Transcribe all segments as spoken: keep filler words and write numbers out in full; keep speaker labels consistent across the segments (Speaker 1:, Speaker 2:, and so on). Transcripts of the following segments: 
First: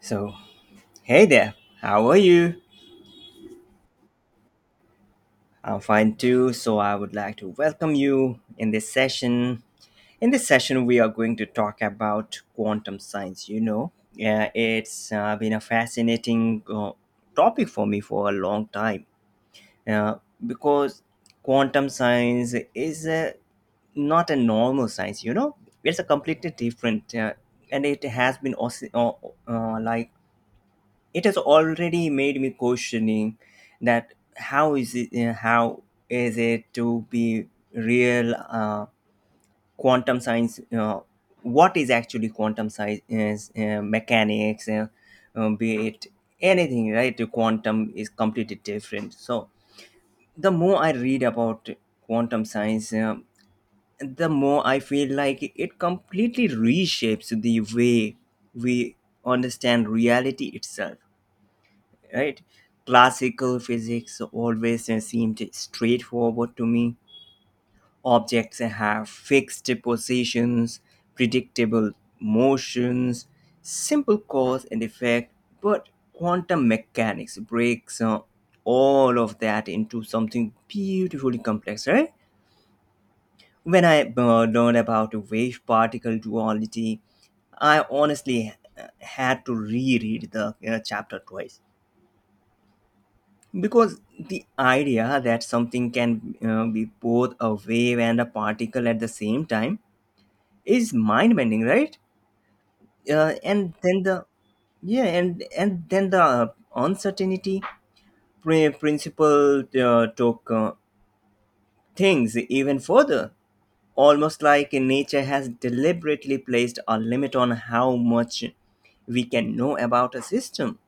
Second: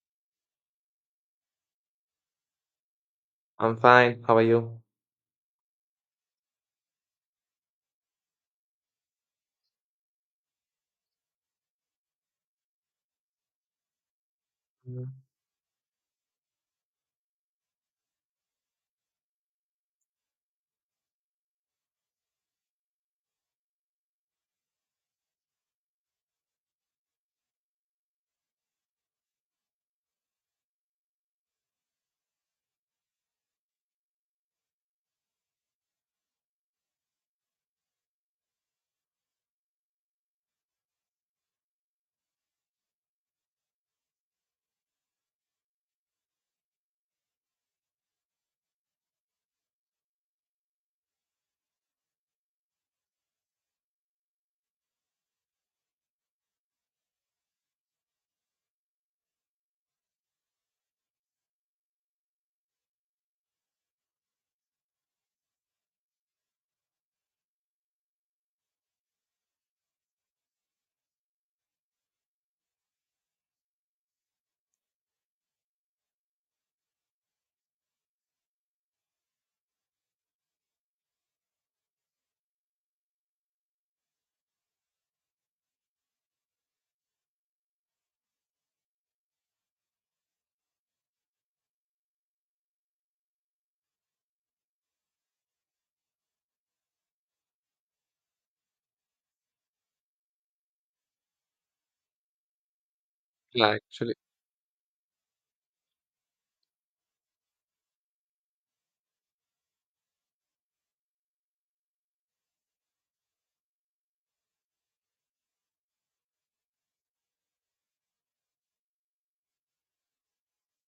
Speaker 1: So, hey there, how are you?
Speaker 2: I'm fine. How are you?
Speaker 1: I'm fine too. So, I would like to welcome you in this session. In this session, we are going to talk about quantum science. You know, yeah, it's
Speaker 2: Mm.
Speaker 1: uh, been a fascinating uh, topic for me for a long time uh, because quantum science is uh, not a normal science, you know, it's a completely different uh, and it has been also, uh, uh, like it has already made me questioning that how is it uh, how is it to be real uh, quantum science uh, what is actually quantum science is uh, mechanics uh, um, be it anything, right? The quantum is completely different, so the more i read about quantum science, um the more i feel like it completely reshapes the way we understand reality itself, right? Classical physics always uh, seemed straightforward to me. Objects have fixed positions, predictable motions, simple cause and effect, but quantum mechanics breaks uh, all of that into something beautifully complex, right? When I uh, learned about wave particle duality, I honestly uh, had to reread the uh, chapter twice. Because the idea that something can uh, be both a wave and a particle at the same time is mind bending, right? Uh,
Speaker 2: Yeah,
Speaker 1: and then
Speaker 2: actually.
Speaker 1: the Yeah, and and then the uncertainty pri- principle uh, took uh, things even further, almost like nature has deliberately placed a limit on how much we can know about a system.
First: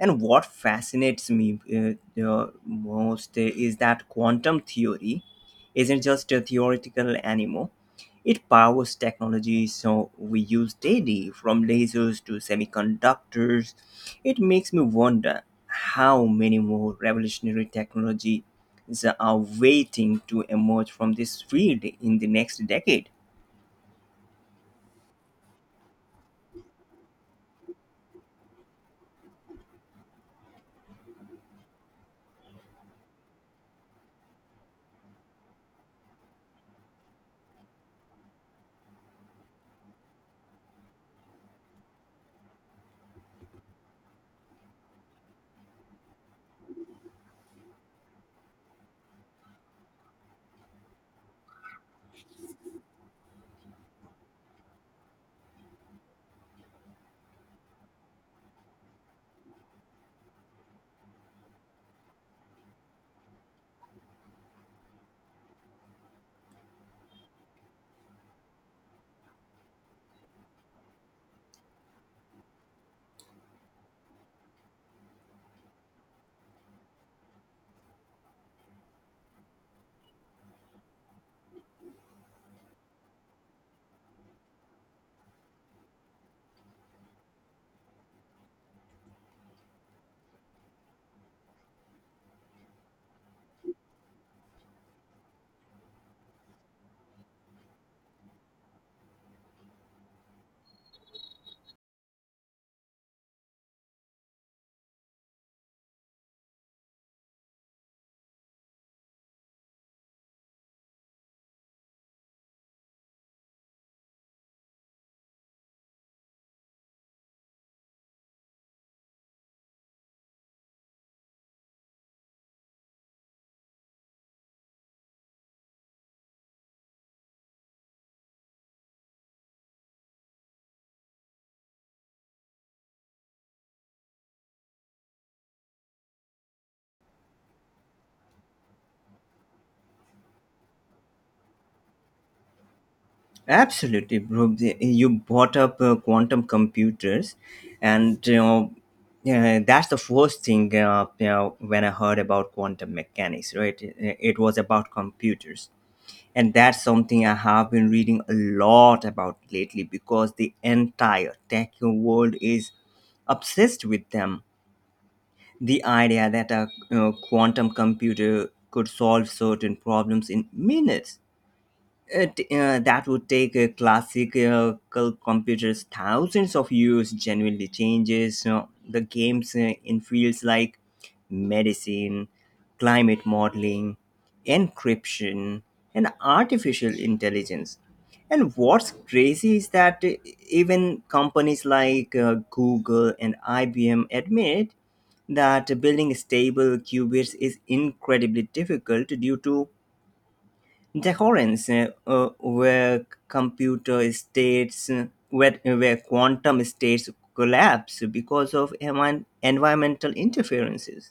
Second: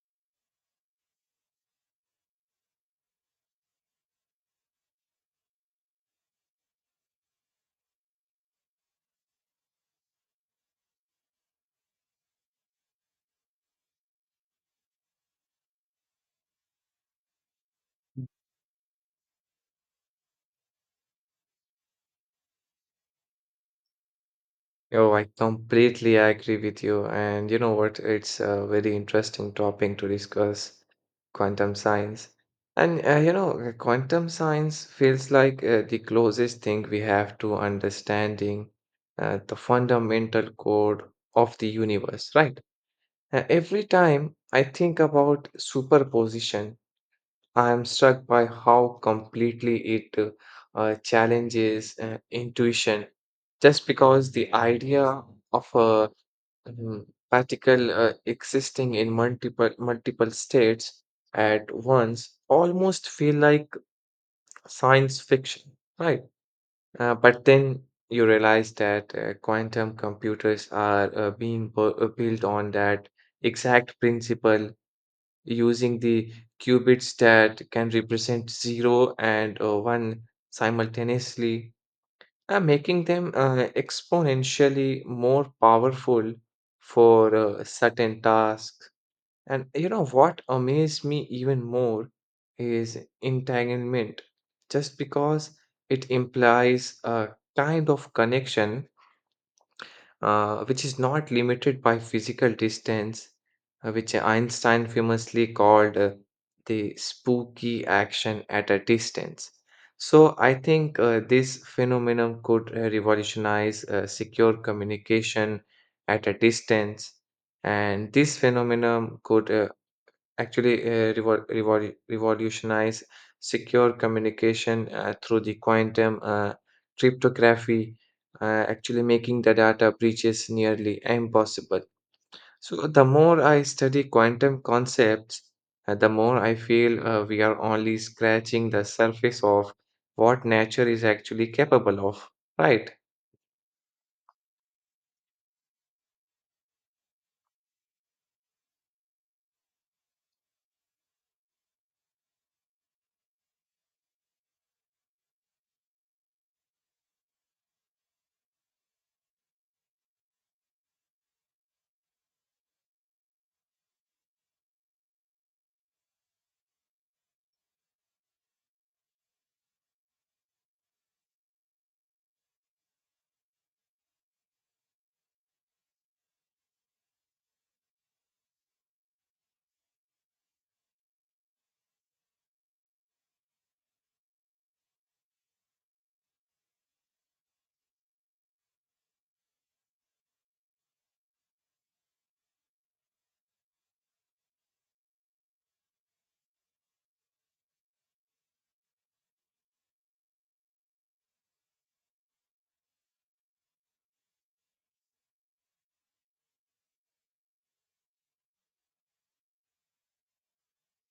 Speaker 1: And what fascinates me uh, uh, most is that quantum theory isn't just a theoretical anymore. It powers technology. So we use daily, from lasers to semiconductors. It makes me wonder how many more revolutionary technologies are waiting to emerge from this field in the next decade.
Speaker 2: Oh, I completely agree with you. And you know what? It's a very interesting topic to discuss, quantum science. And uh, you know, uh, quantum science feels like uh, the closest thing we have to understanding uh, the fundamental code of the universe, right? Uh, every time I think about superposition, I'm struck by how completely it uh, uh, challenges uh, intuition. Just because the idea of a mm, particle uh, existing in multiple multiple states at once almost feel like science fiction, right? Uh, but then you realize that uh, quantum computers are uh, being bu- uh, built on that exact principle, using the qubits that can represent zero and uh, one simultaneously, uh, making them uh, exponentially more powerful for uh, certain tasks. And you know what amazed me even more is entanglement, just because it implies a kind of connection uh, which is not limited by physical distance, uh, which Einstein famously called uh, the spooky action at a distance. So I think uh, this phenomenon could uh, revolutionize uh, secure communication at a distance, and this phenomenon could uh, actually uh, revol- revol- revolutionize secure communication uh, through the quantum uh, cryptography, uh, actually making the data breaches nearly impossible. So, the more I study quantum concepts, uh, the more I feel uh, we are only scratching the surface of what nature is actually capable of, right?
Speaker 1: Absolutely, bro. You brought up uh, quantum computers, and you know, uh, that's the first thing uh, you know, when I heard about quantum mechanics. Right, it, it was about computers, and that's something I have been reading a lot about lately because the entire tech world is obsessed with them. The idea that a you know, quantum computer could solve certain problems in minutes it, uh, that would take a classic uh, cul- computers thousands of years, genuinely changes uh, the games uh, in fields like medicine, climate modeling, encryption, and artificial intelligence. And what's crazy is that uh, even companies like uh, google and ibm admit that building stable qubits is incredibly difficult due to the uh, where computer states, uh, where, where quantum states collapse because of envi- environmental interferences.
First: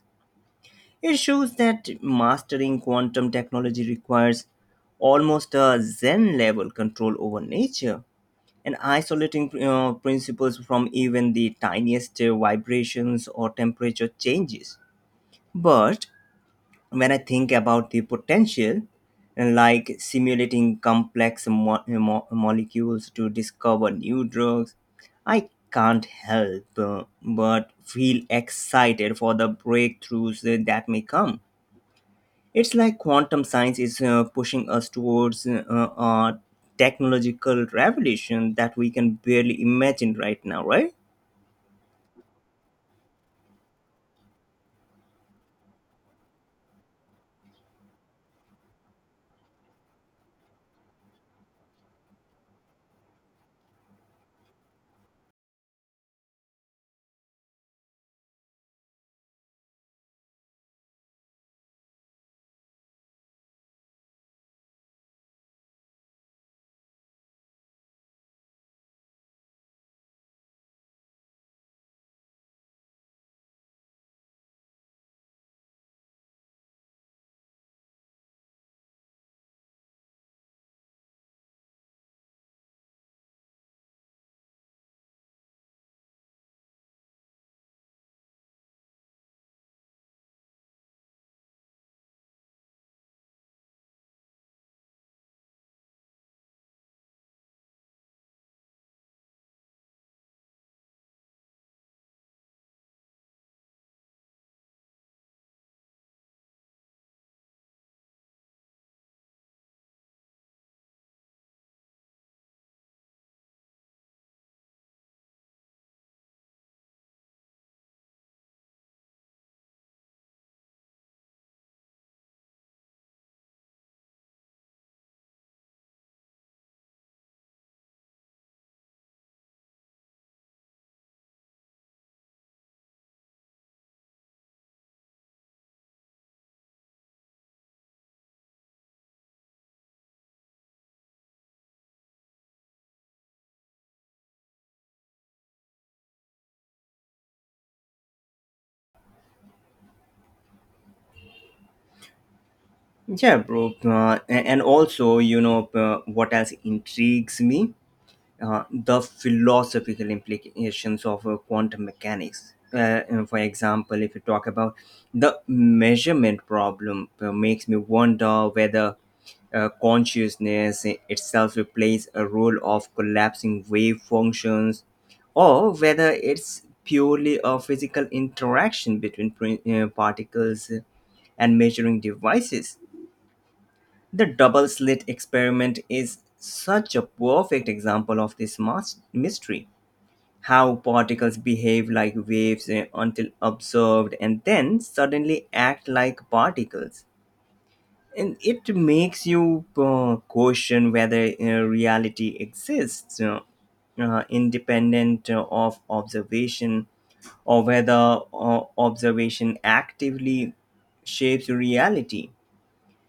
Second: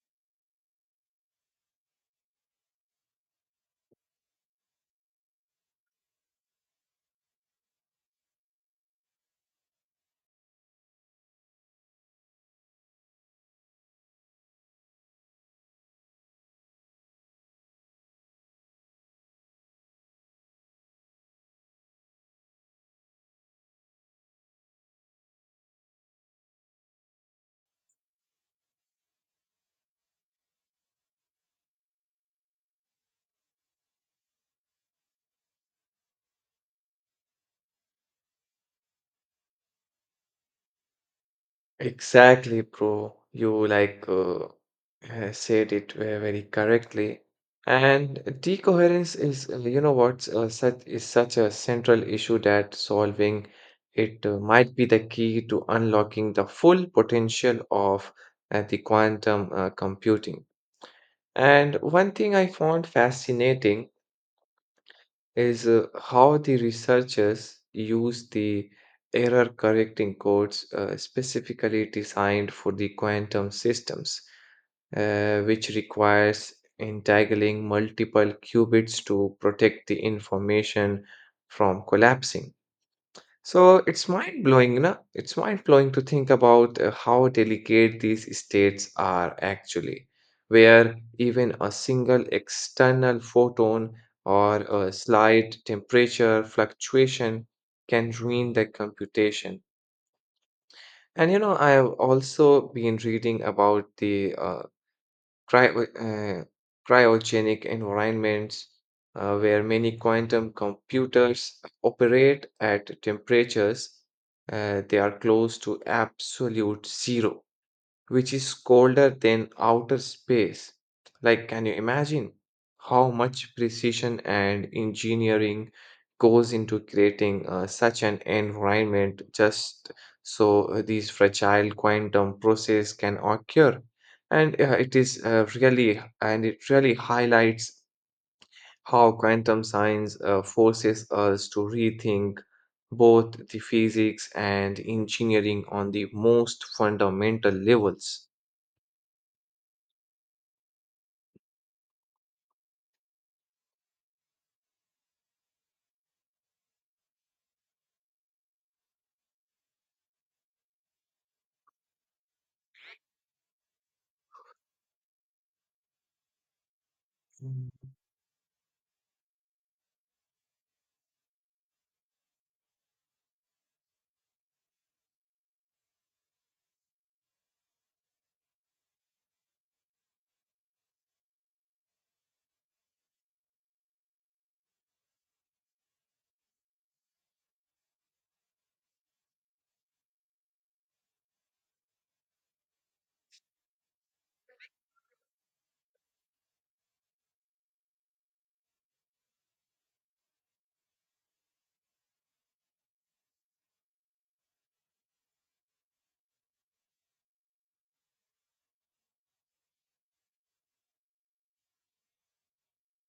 Speaker 1: It shows that mastering quantum technology requires almost a Zen level control over nature and isolating uh, principles from even the tiniest uh, vibrations or temperature changes. But when I think about the potential, and like simulating complex mo- mo- molecules to discover new drugs, I can't help uh, but feel excited for the breakthroughs uh, that may come. It's like quantum science is uh, pushing us towards uh, a technological revolution that we can barely imagine right now, right?
Speaker 2: Exactly, bro. You like uh, uh, said it ve- very correctly. And decoherence is, uh, you know what, uh, such is such a central issue that solving it uh, might be the key to unlocking the full potential of uh, the quantum uh, computing. And one thing I found fascinating is uh, how the researchers use the error correcting codes uh, specifically designed for the quantum systems, uh, which requires entangling multiple qubits to protect the information from collapsing. So it's mind blowing, you know, it's mind blowing to think about uh, how delicate these states are, actually, where even a single external photon or a slight temperature fluctuation can ruin the computation. And you know, I have also been reading about the uh, cryo- uh, cryogenic environments uh, where many quantum computers operate at temperatures uh, they are close to absolute zero, which is colder than outer space. Like, can you imagine how much precision and engineering goes into creating uh, such an environment just so uh, these fragile quantum process can occur? And uh, it is uh, really, and it really highlights how quantum science uh, forces us to rethink both the physics and engineering on the most fundamental levels.
Speaker 1: Yeah, bro. Uh, a- and also, you know, uh, what else intrigues me? uh, the philosophical implications of uh, quantum mechanics. Uh, and for example, if you talk about the measurement problem, uh, makes me
Speaker 2: Mm.
Speaker 1: wonder whether uh, consciousness itself plays a role of collapsing wave functions or whether it's purely a physical interaction between prin- uh, particles and measuring devices. The double slit experiment is such a perfect example of this mas- mystery. How particles behave like waves eh, until observed and then suddenly act like particles. And it makes you uh, question whether uh, reality exists uh, uh, independent uh, of observation or whether uh, observation actively shapes reality.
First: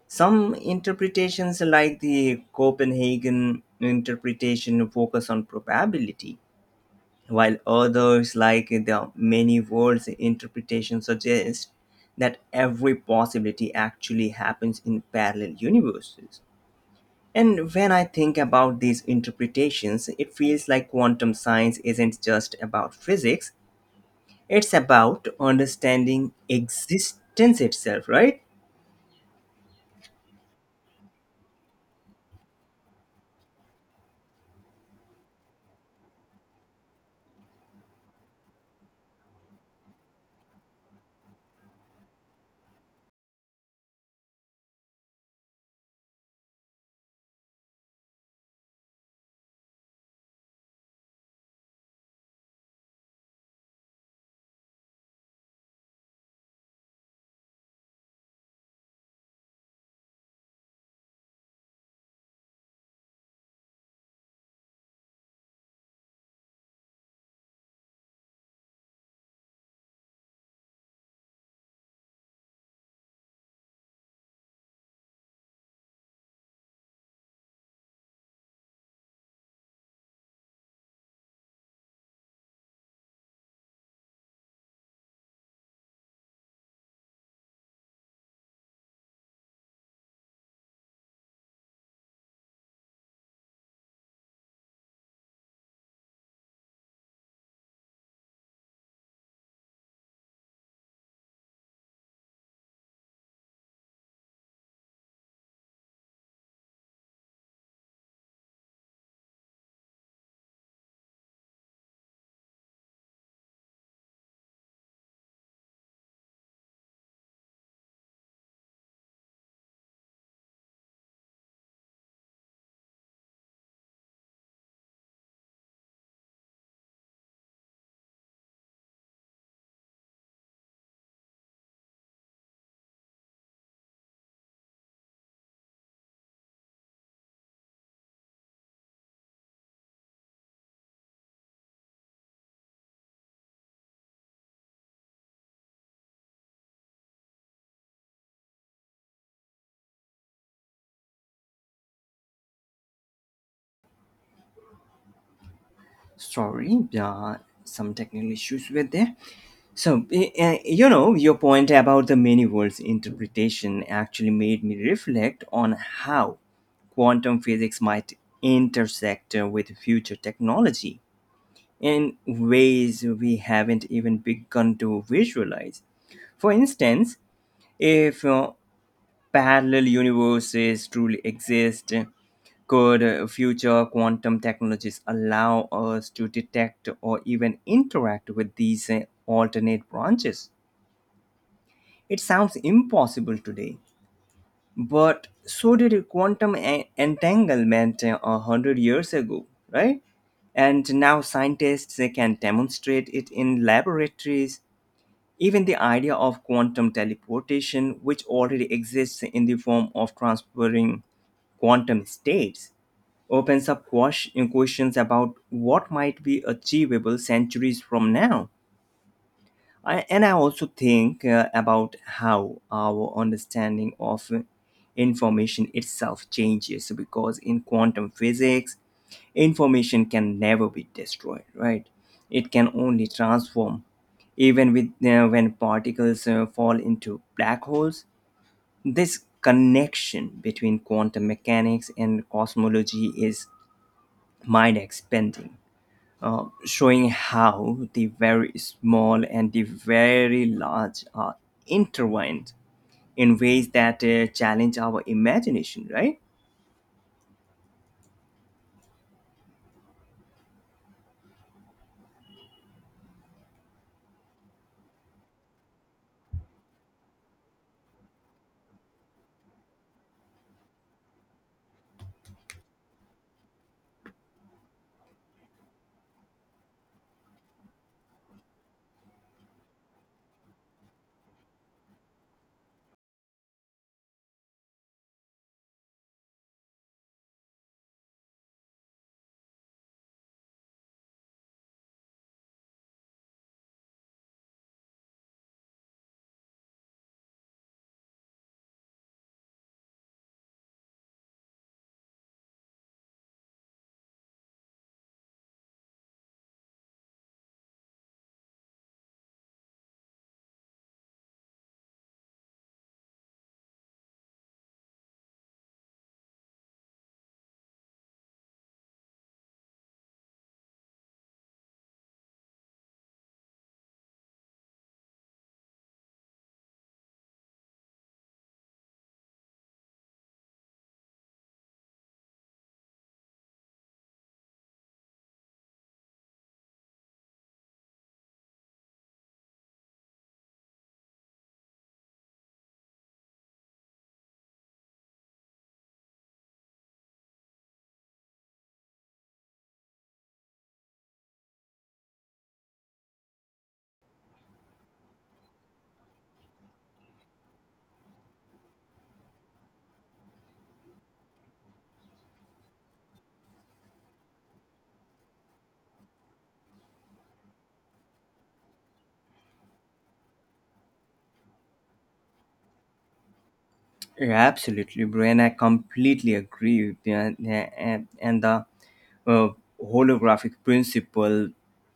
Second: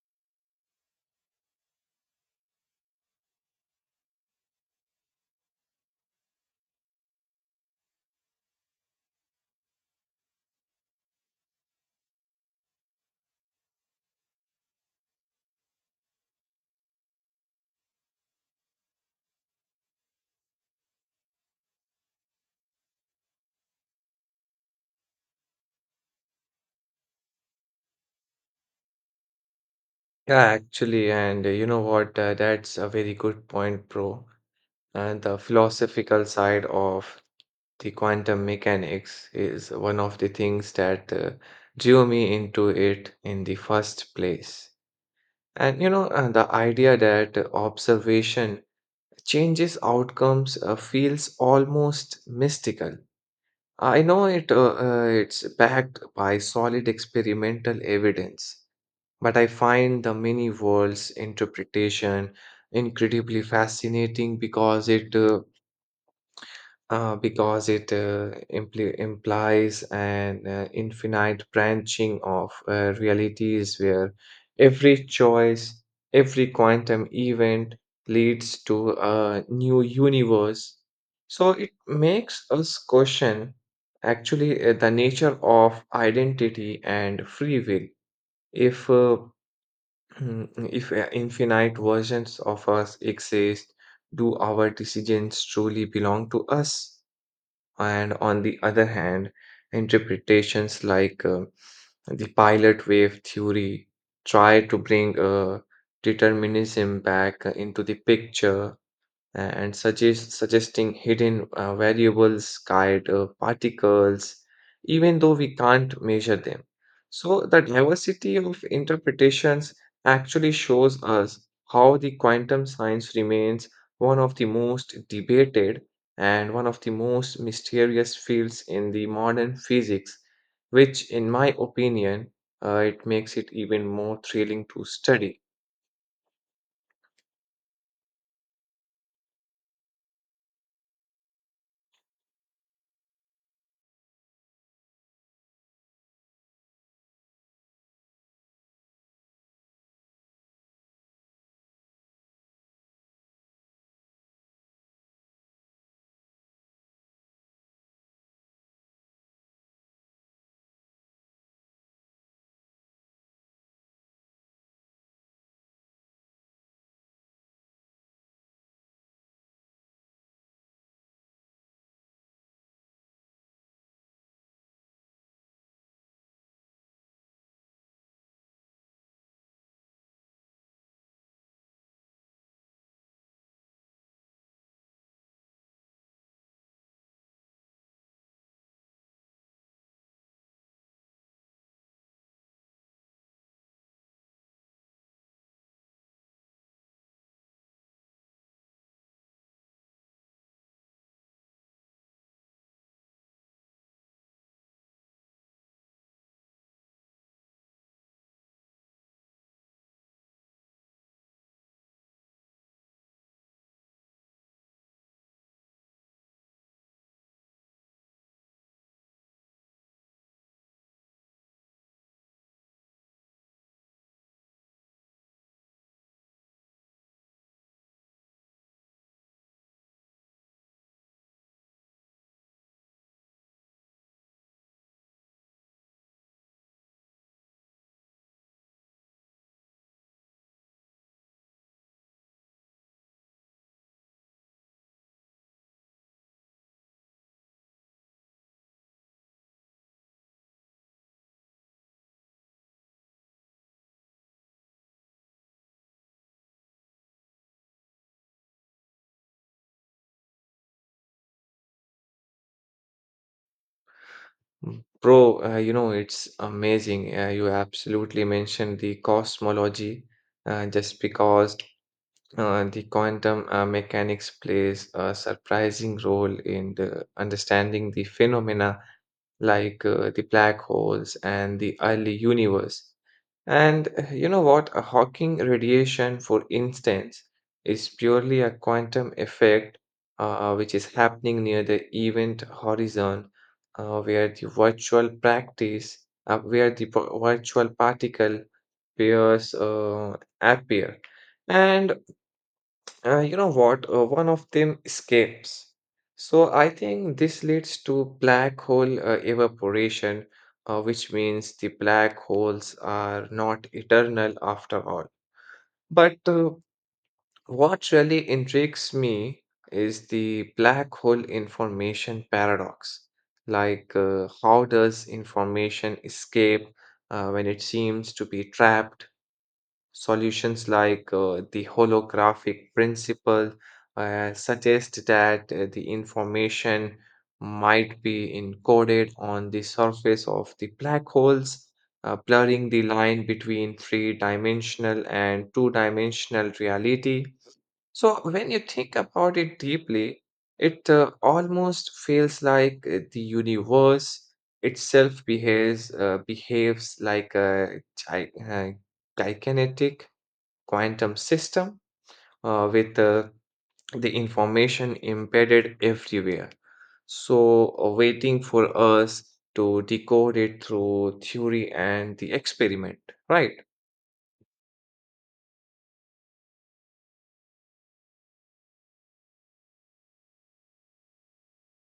Speaker 1: Some interpretations, like the Copenhagen interpretation, focus on probability, while others, like the many worlds interpretation, suggest that every possibility actually happens in parallel universes. And when I think about these interpretations, it feels like quantum science isn't just about physics, it's about understanding existence itself, right?
Speaker 2: Yeah, actually, and uh, you know what? Uh, that's a very good point, bro. And the philosophical side of the quantum mechanics is one of the things that uh, drew me into it in the first place. And you know, uh, the idea that uh, observation changes outcomes uh, feels almost mystical. I know it, uh, uh, it's backed by solid experimental evidence. But I find the many worlds interpretation incredibly fascinating because it uh, uh, because it uh, impli implies an uh, infinite branching of uh, realities where every choice, every quantum event leads to a new universe. So it makes us question, actually, uh, the nature of identity and free will. If uh, Mm, If uh, infinite versions of us exist, do our decisions truly belong to us? And on the other hand, interpretations like uh, the pilot wave theory try to bring uh, determinism back into the picture, uh, and suggest, suggesting hidden uh, variables guide uh, particles, even though we can't measure them. So, the diversity of interpretations actually shows us how the quantum science remains one of the most debated and one of the most mysterious fields in the modern physics, which, in my opinion, uh, it makes it even more thrilling to study.
Speaker 1: Sorry, yeah, some technical issues were there. So, eh, eh, you know, your point about the many worlds interpretation actually made me reflect on how quantum physics might intersect uh, with future technology in ways we haven't even begun to visualize. For instance, if uh, parallel universes truly exist? Could uh, future quantum technologies allow us to detect or even interact with these uh, alternate branches? It sounds impossible today, but so did quantum en- entanglement uh, a hundred years ago, right? And now scientists uh, can demonstrate it in laboratories. Even the idea of quantum teleportation, which already exists in the form of transferring quantum states, opens up quash- questions about what might be achievable centuries from now. I, and I also think uh, about how our understanding of information itself changes because in quantum physics, information can never be destroyed, right? It can only transform. Even with uh, when particles uh, fall into black holes, this connection between quantum mechanics and cosmology is mind expanding, uh, showing how the very small and the very large are intertwined in ways that uh, challenge our imagination, right?
Speaker 2: Mm. Bro, uh, you know, it's amazing. Uh, you absolutely mentioned the cosmology, uh, just because uh, the quantum uh, mechanics plays a surprising role in the understanding the phenomena like uh, the black holes and the early universe. And uh, you know what? A Hawking radiation, for instance, is purely a quantum effect uh, which is happening near the event horizon, uh, where the virtual practice, uh, where the p- virtual particle appears, uh, appear. And uh, you know what? Uh, one of them escapes. So I think this leads to black hole uh, evaporation, uh, which means the black holes are not eternal after all. But uh, what really intrigues me is the black hole information paradox. Like, uh, how does information escape uh, when it seems to be trapped? Solutions like uh, the holographic principle uh, suggest that uh, the information might be encoded on the surface of the black holes, uh, blurring the line between three dimensional and two dimensional reality. So, when you think about it deeply, it uh, almost feels like uh, the universe itself behaves uh, behaves like a gi- uh, gigantic quantum system uh, with uh, the information embedded everywhere. So, uh, waiting for us to decode it through theory and the experiment, right?
Speaker 1: Yeah, absolutely, Brian. I completely agree. With you. And, and and the uh, holographic principle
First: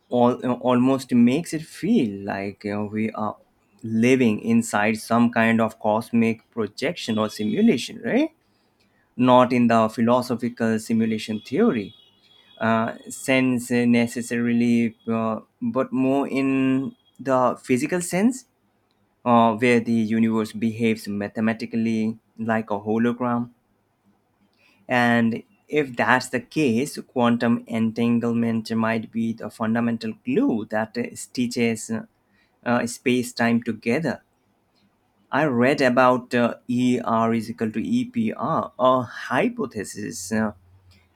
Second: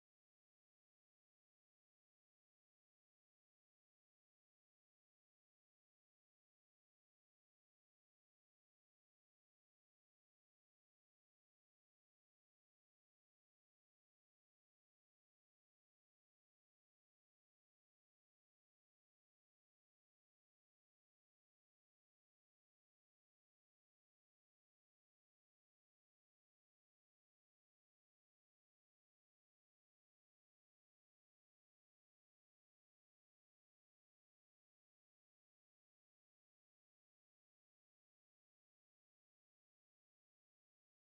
Speaker 1: all, almost makes it feel like, you know, we are living inside some kind of cosmic projection or simulation, right? Not in the philosophical simulation theory uh, sense necessarily, uh, but more in the physical sense, uh, where the universe behaves mathematically like a hologram. And if that's the case, quantum entanglement might be the fundamental glue that uh, stitches uh, uh, space time together. I read about uh, E R is equal to E P R, a hypothesis. uh,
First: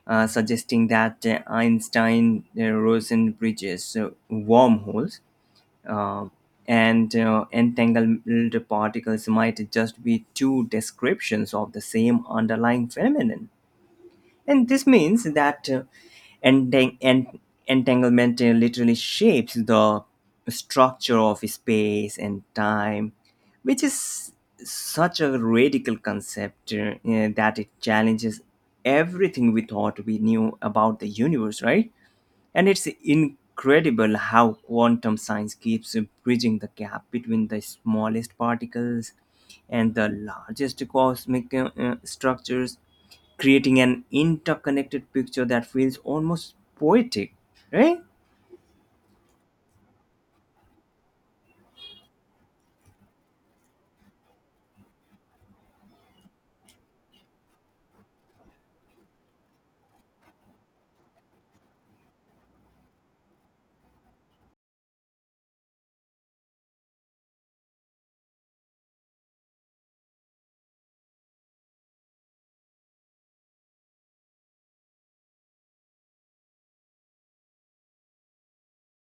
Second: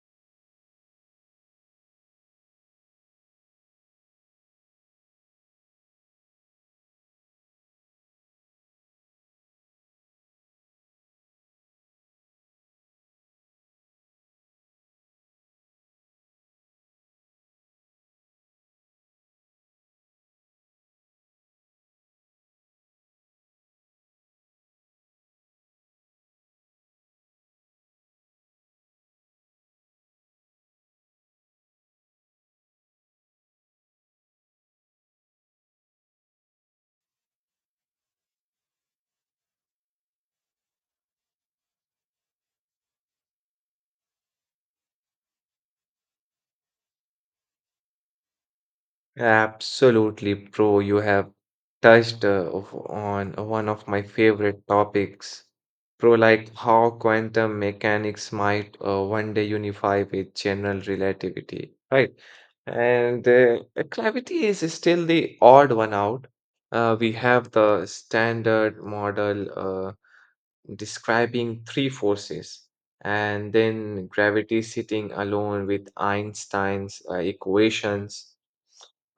Speaker 1: uh, suggesting that uh, Einstein uh, Rosen bridges uh, wormholes uh, and uh, entangled particles might just be two descriptions of the same underlying phenomenon. And this means that uh, entang- en- entanglement uh, literally shapes the structure of space and time, which is such a radical concept uh, uh, that it challenges everything we thought we knew about the universe, right? And it's incredible how quantum science keeps bridging the gap between the smallest particles and the largest cosmic uh, uh, structures, creating an interconnected picture that feels almost poetic, right?
Speaker 2: Absolutely, bro. You have touched uh, of- on uh, one of my favorite topics, bro, like how quantum mechanics might uh, one day unify with general relativity, right? And uh, uh, gravity is still the odd one out. Uh, we have the standard model uh, describing three forces, and then gravity sitting alone with Einstein's uh, equations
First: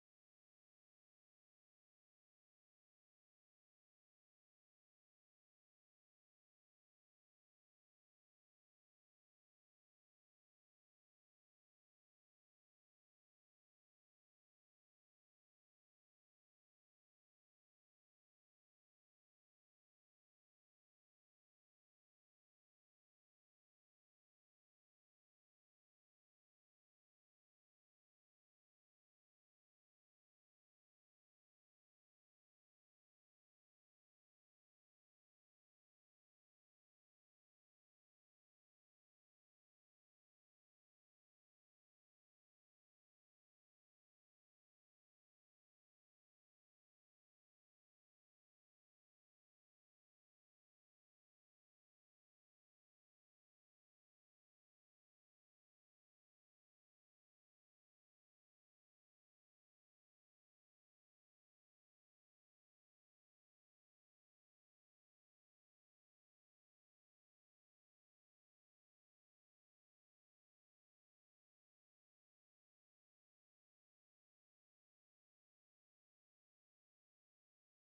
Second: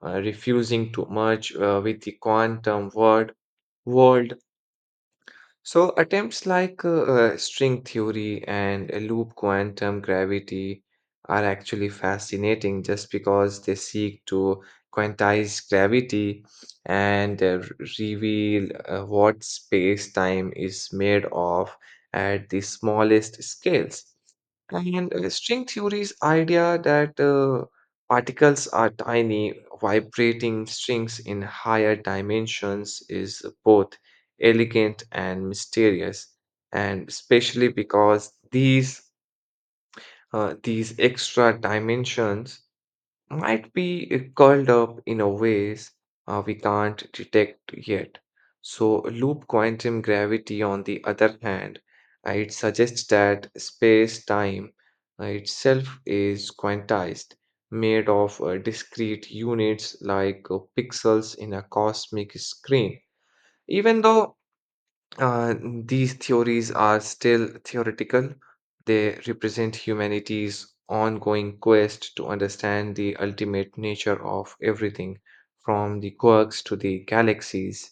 Speaker 2: uh, refusing to merge uh, with the quantum world, world So, attempts like uh, uh, string theory and uh, loop quantum gravity are actually fascinating just because they seek to quantize gravity and uh, r- reveal uh, what space time is made of at the smallest scales. And uh, string theory's idea that uh, particles are tiny, vibrating strings in higher dimensions is both elegant and mysterious, and especially because these uh, these extra dimensions might be uh, curled up in a ways uh, we can't detect yet. So loop quantum gravity, on the other hand, uh, it suggests that space-time uh, itself is quantized, made of uh, discrete units like uh, pixels in a cosmic screen. Even though uh, these theories are still theoretical, they represent humanity's ongoing quest to understand the ultimate nature of everything, from the quirks to the galaxies.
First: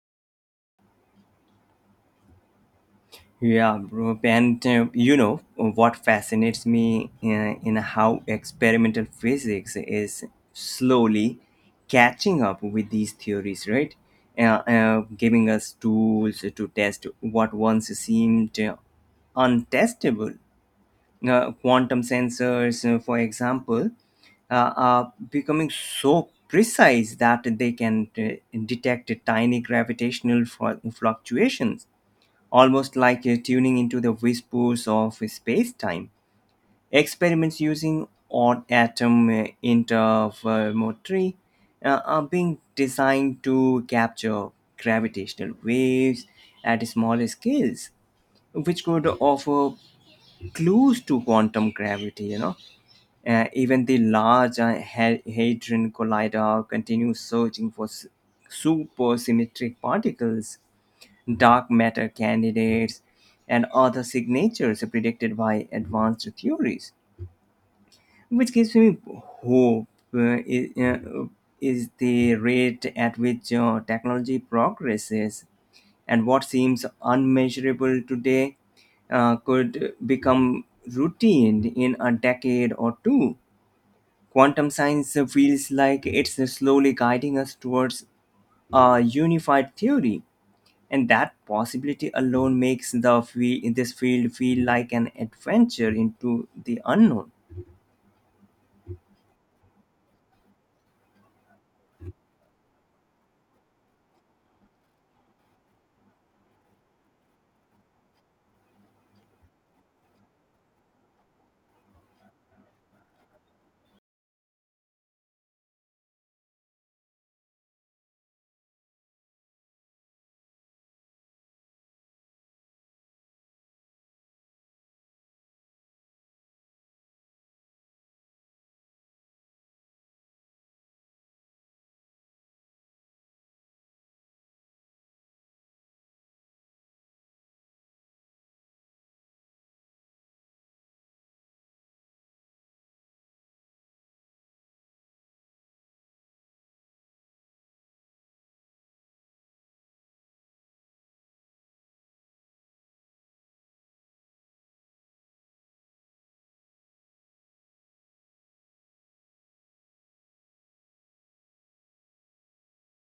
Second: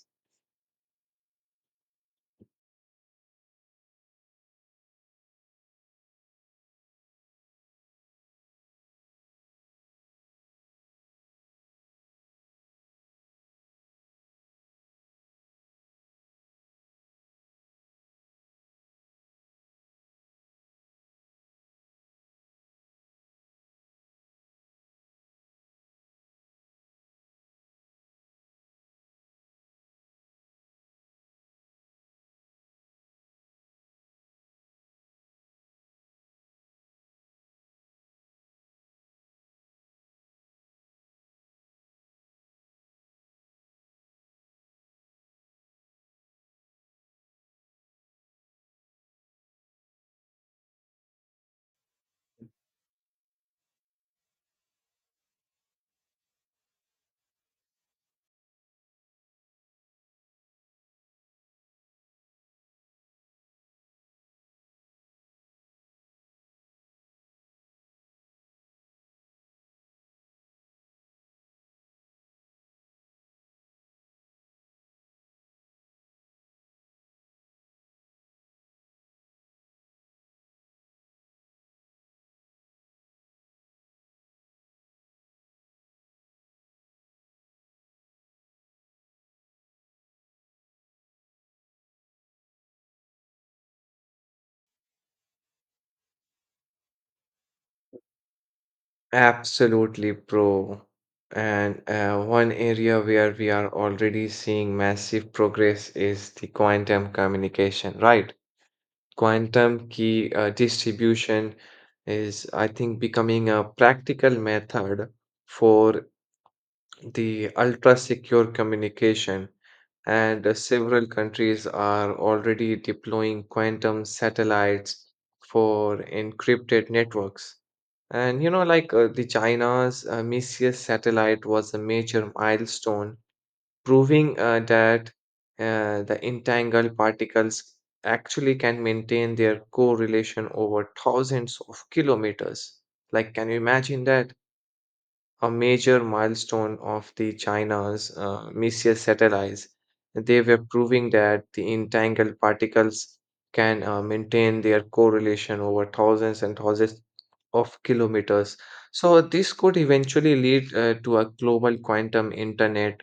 Speaker 1: Yeah, bro. And uh, you know what fascinates me, uh, in how experimental physics is slowly catching up with these theories, right? Uh, uh, Giving us tools to test what once seemed uh, untestable. Uh, quantum sensors, uh, for example, uh, are becoming so precise that they can uh, detect tiny gravitational fl- fluctuations almost like uh, tuning into the whispers of space-time. Experiments using odd atom uh, interferometry uh, are being designed to capture gravitational waves at smaller scales, which could offer clues to quantum gravity. You know, uh, even the Large uh, Ha- Hadron Collider continues searching for s- supersymmetric particles, dark matter candidates, and other signatures predicted by advanced theories, which gives me hope uh, is, uh, is the rate at which uh, technology progresses, and what seems unmeasurable today uh, could become routine in a decade or two. Quantum science feels like it's slowly guiding us towards a unified theory, and that possibility alone makes the fe- this field feel like an adventure into the unknown.
Speaker 2: Absolutely, bro. And uh, one area where we are already seeing massive progress is the quantum communication, right? Quantum key uh, distribution is, I think, becoming a practical method for the ultra secure communication, and uh, several countries are already deploying quantum satellites for encrypted networks. And you know, like uh, the China's uh, Messier satellite was a major milestone, proving uh, that uh, the entangled particles actually can maintain their correlation over thousands of kilometers. Like, can you imagine that? A major milestone of the China's uh, Messier satellites. They were proving that the entangled particles can uh, maintain their correlation over thousands and thousands of kilometers. So this could eventually lead uh, to a global quantum internet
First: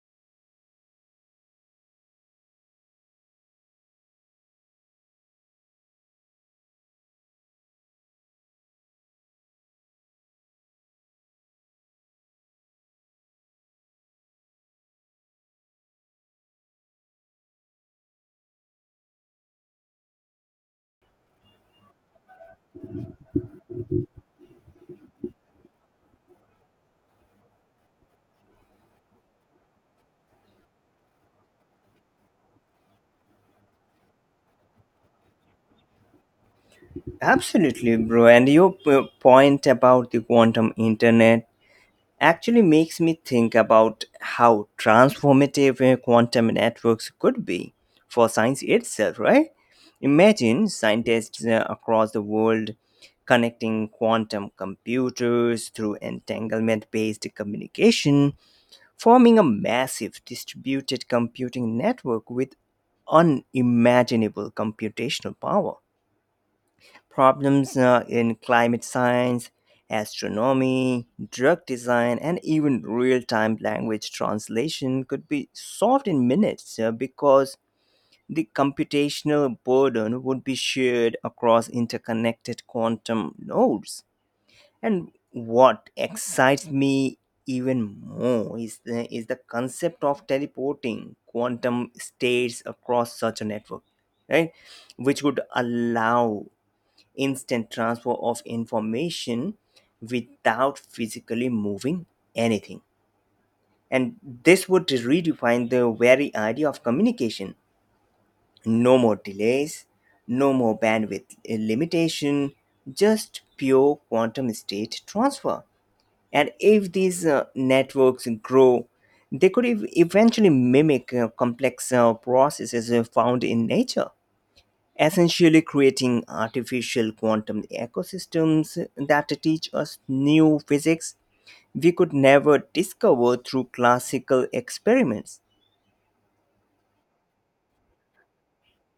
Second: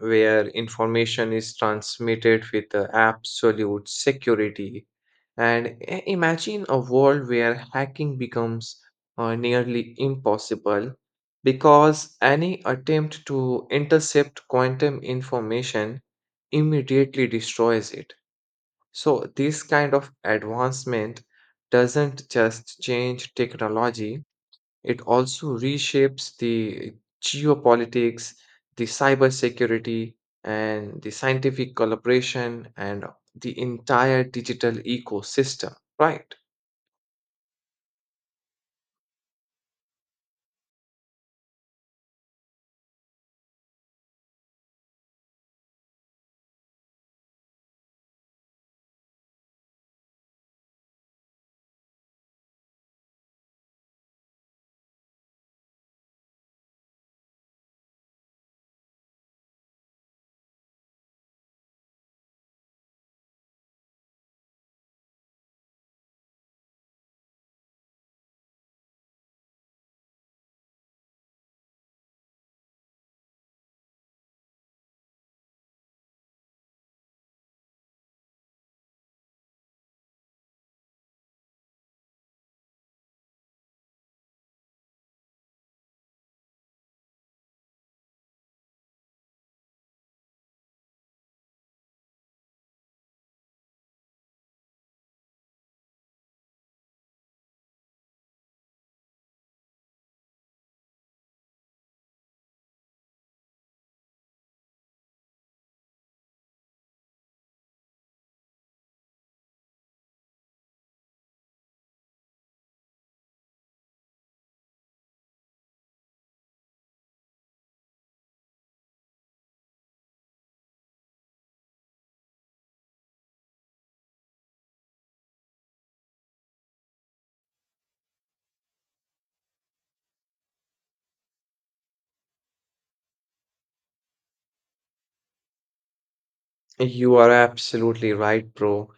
Speaker 2: where information is transmitted with uh, absolute security, and i- imagine a world where hacking becomes uh, nearly impossible because any attempt to intercept quantum information immediately destroys it. So, this kind of advancement doesn't just change technology, it also reshapes the geopolitics, the cybersecurity, and the scientific collaboration, and the entire digital ecosystem, right?
Speaker 1: Absolutely, bro. And your p- point about the quantum internet actually makes me think about how transformative uh, quantum networks could be for science itself, right? Imagine scientists uh, across the world connecting quantum computers through entanglement based communication, forming a massive distributed computing network with unimaginable computational power. Problems uh, in climate science, astronomy, drug design, and even real time language translation could be solved in minutes uh, because the computational burden would be shared across interconnected quantum nodes. And what excites me even more is the, is the concept of teleporting quantum states across such a network, right? Which would allow instant transfer of information without physically moving anything. And this would redefine the very idea of communication. No more delays, no more bandwidth limitation, just pure quantum state transfer. And if these uh, networks grow, they could ev- eventually mimic uh, complex uh, processes uh, found in nature, essentially creating artificial quantum ecosystems that teach us new physics we could never discover through classical experiments.
Speaker 2: You are absolutely right, bro.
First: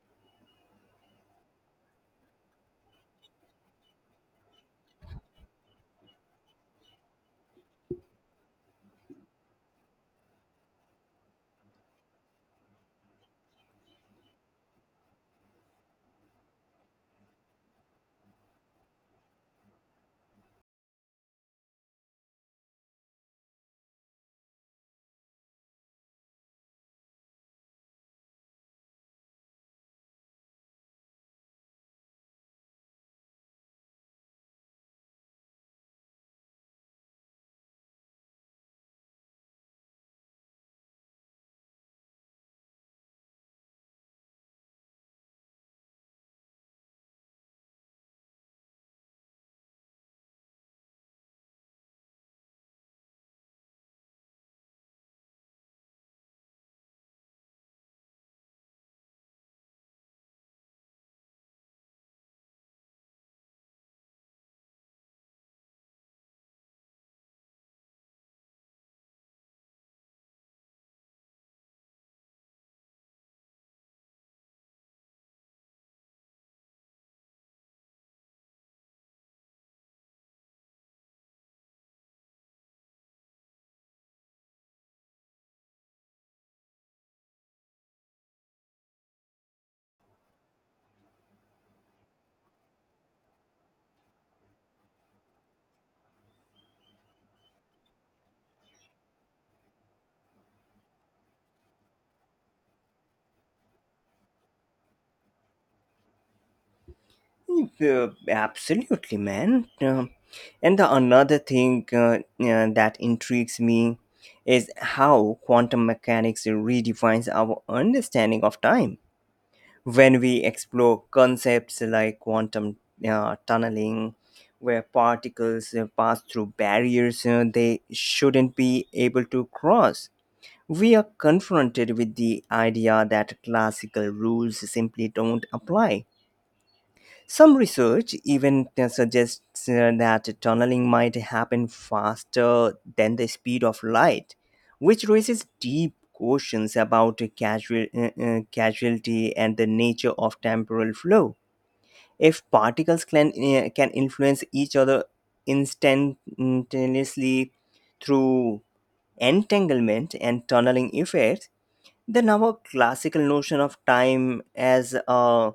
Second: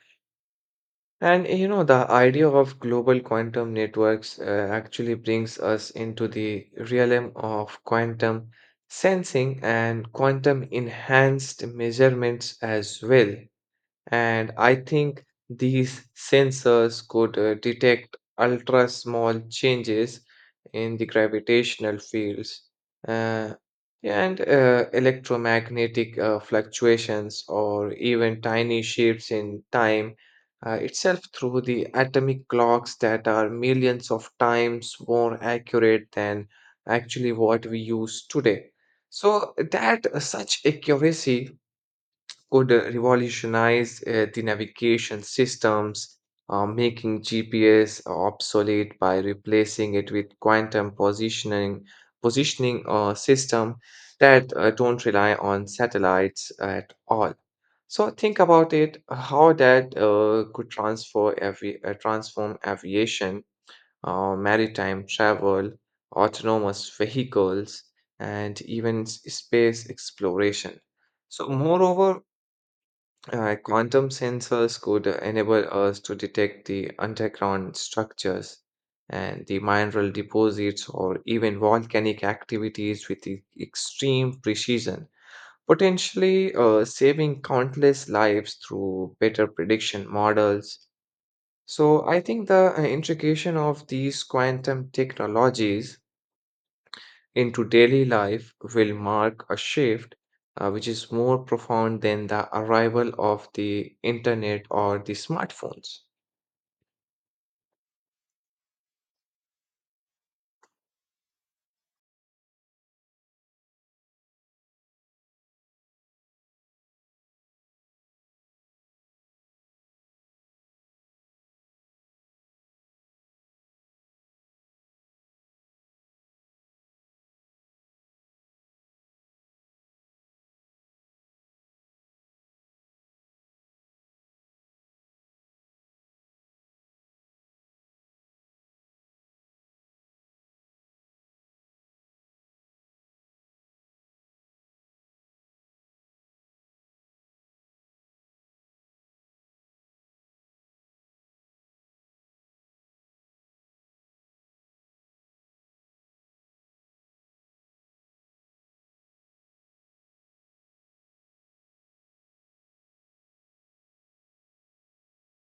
Speaker 2: And you know, the idea of global quantum networks uh, actually brings us into the realm of quantum sensing and quantum enhanced measurements as well. And I think these sensors could uh, detect ultra small changes in the gravitational fields uh, and uh, electromagnetic uh, fluctuations, or even tiny shifts in time uh, itself, through the atomic clocks that are millions of times more accurate than actually what we use today. So that uh, such accuracy could uh, revolutionize uh, the navigation systems, uh, making G P S obsolete by replacing it with quantum positioning positioning uh, system that uh, don't rely on satellites at all. So think about it, how that uh, could transfer avi- uh, transform aviation, uh, maritime travel, autonomous vehicles, and even s- space exploration. So, moreover, uh, quantum sensors could enable us to detect the underground structures and the mineral deposits, or even volcanic activities, with e- extreme precision, potentially uh, saving countless lives through better prediction models. So, I think the uh, intrication of these quantum technologies into daily life will mark a shift uh, which is more profound than the arrival of the internet or the smartphones.
Speaker 1: Yeah, absolutely, man. Um, and the another thing uh, uh, that intrigues me is how quantum mechanics redefines our understanding of time. When we explore concepts like quantum uh, tunneling, where particles uh, pass through barriers uh, they shouldn't be able to cross, we are confronted with the idea that classical rules simply don't apply. Some research even uh, suggests uh, that tunneling might happen faster than the speed of light, which raises deep questions about uh, casual, uh, uh, casualty and the nature of temporal flow. If particles can, uh, can influence each other instantaneously through entanglement and tunneling effects, then our classical notion of time as a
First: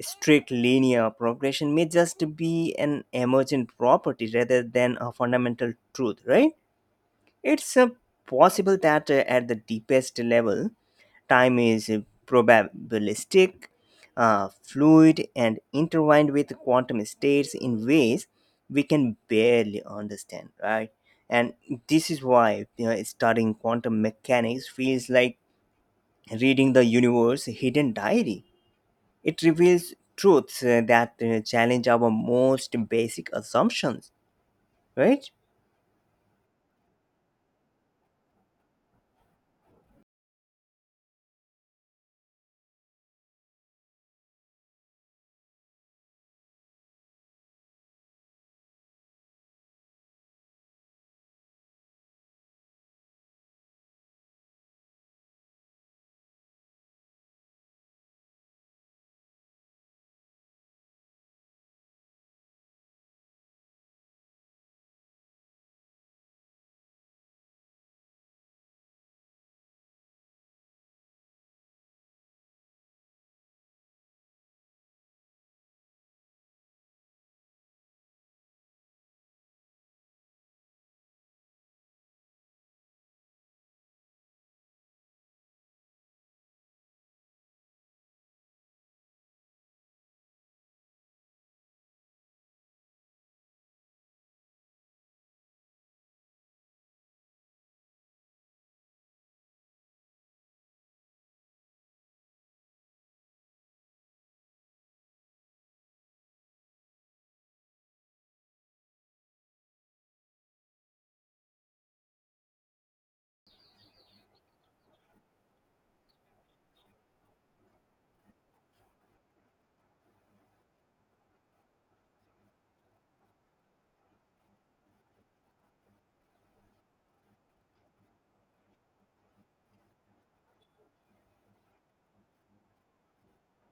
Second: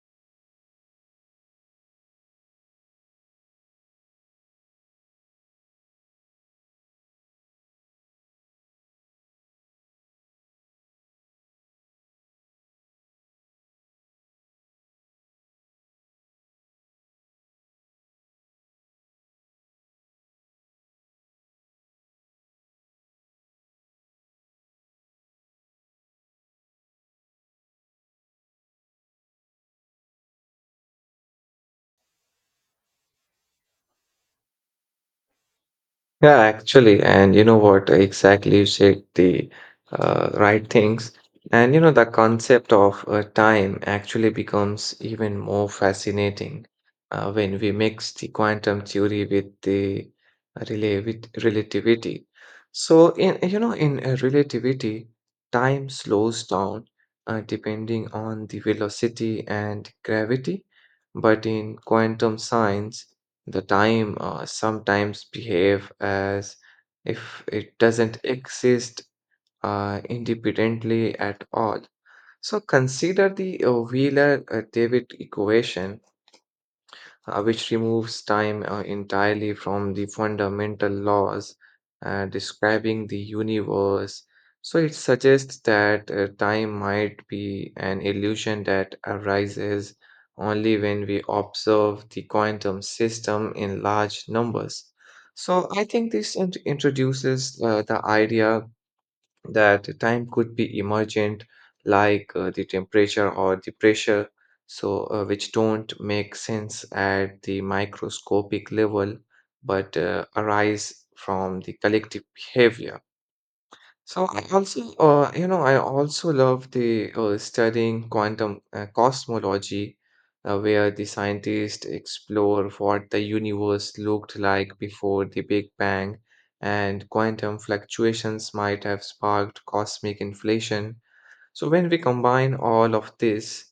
Speaker 1: strict linear progression may just be an emergent property rather than a fundamental truth, right? It's uh, possible that uh, at the deepest level, time is uh, probabilistic, uh, fluid, and intertwined with quantum states in ways we can barely understand, right? And this is why, you know, studying quantum mechanics feels like reading the universe's hidden diary. It reveals truths uh, that uh, challenge our most basic assumptions, right?
Speaker 2: Yeah, actually, and you know what? Exactly, you said the uh, right things. And you know, the concept of uh, time actually becomes even more fascinating uh, when we mix the quantum theory with the relay with relativity. So, in you know, in uh, relativity, time slows down uh, depending on the velocity and gravity, but in quantum science, the time uh, sometimes behave as if it doesn't exist uh, independently at all. So consider the uh, Wheeler-David equation uh, which removes time uh, entirely from the fundamental laws uh, describing the universe. So it suggests that uh, time might be an illusion that arises only when we observe the quantum system in large numbers. So I think this int- introduces uh, the idea that time could be emergent, like uh, the temperature or the pressure, so uh, which don't make sense at the microscopic level but uh, arise from the collective behavior. So I also, uh, you know, I also love the uh, studying quantum uh, cosmology, uh, where the scientists explore what the universe looked like before the Big Bang, and quantum fluctuations might have sparked cosmic inflation. So when we combine all of this,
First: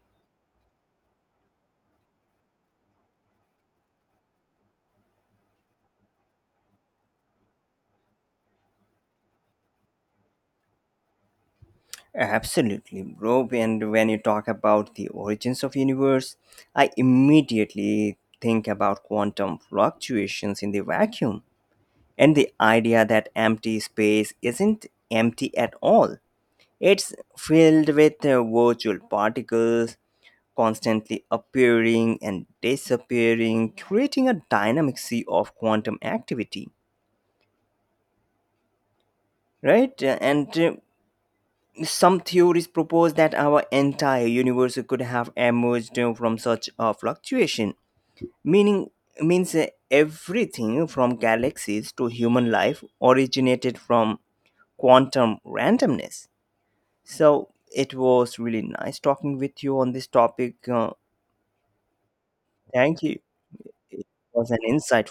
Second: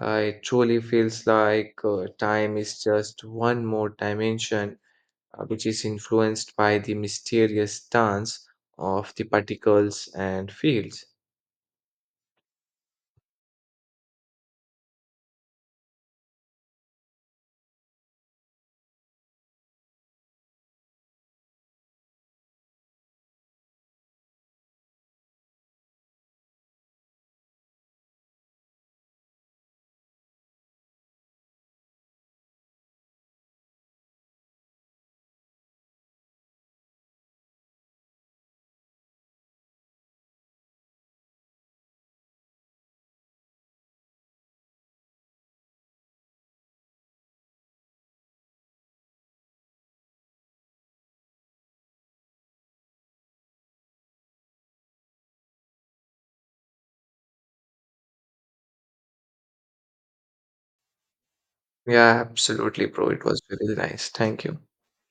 Speaker 2: uh, it truly feels like uh, time is just one more dimension uh, which is influenced by the mysterious dance of the particles and fields.
Speaker 1: Absolutely, bro. And when you talk about the origins of universe, I immediately think about quantum fluctuations in the vacuum and the idea that empty space isn't empty at all. It's filled with uh, virtual particles constantly appearing and disappearing, creating a dynamic sea of quantum activity, right. Uh, and uh, some theories propose that our entire universe could have emerged uh, from such a fluctuation, meaning means uh, everything from galaxies to human life originated from quantum randomness. So it was really nice talking with you on this topic uh,
Speaker 2: Yeah, absolutely,
Speaker 1: Thank
Speaker 2: bro.
Speaker 1: you.
Speaker 2: It was very
Speaker 1: It
Speaker 2: nice. Thank
Speaker 1: was an
Speaker 2: you.
Speaker 1: insight.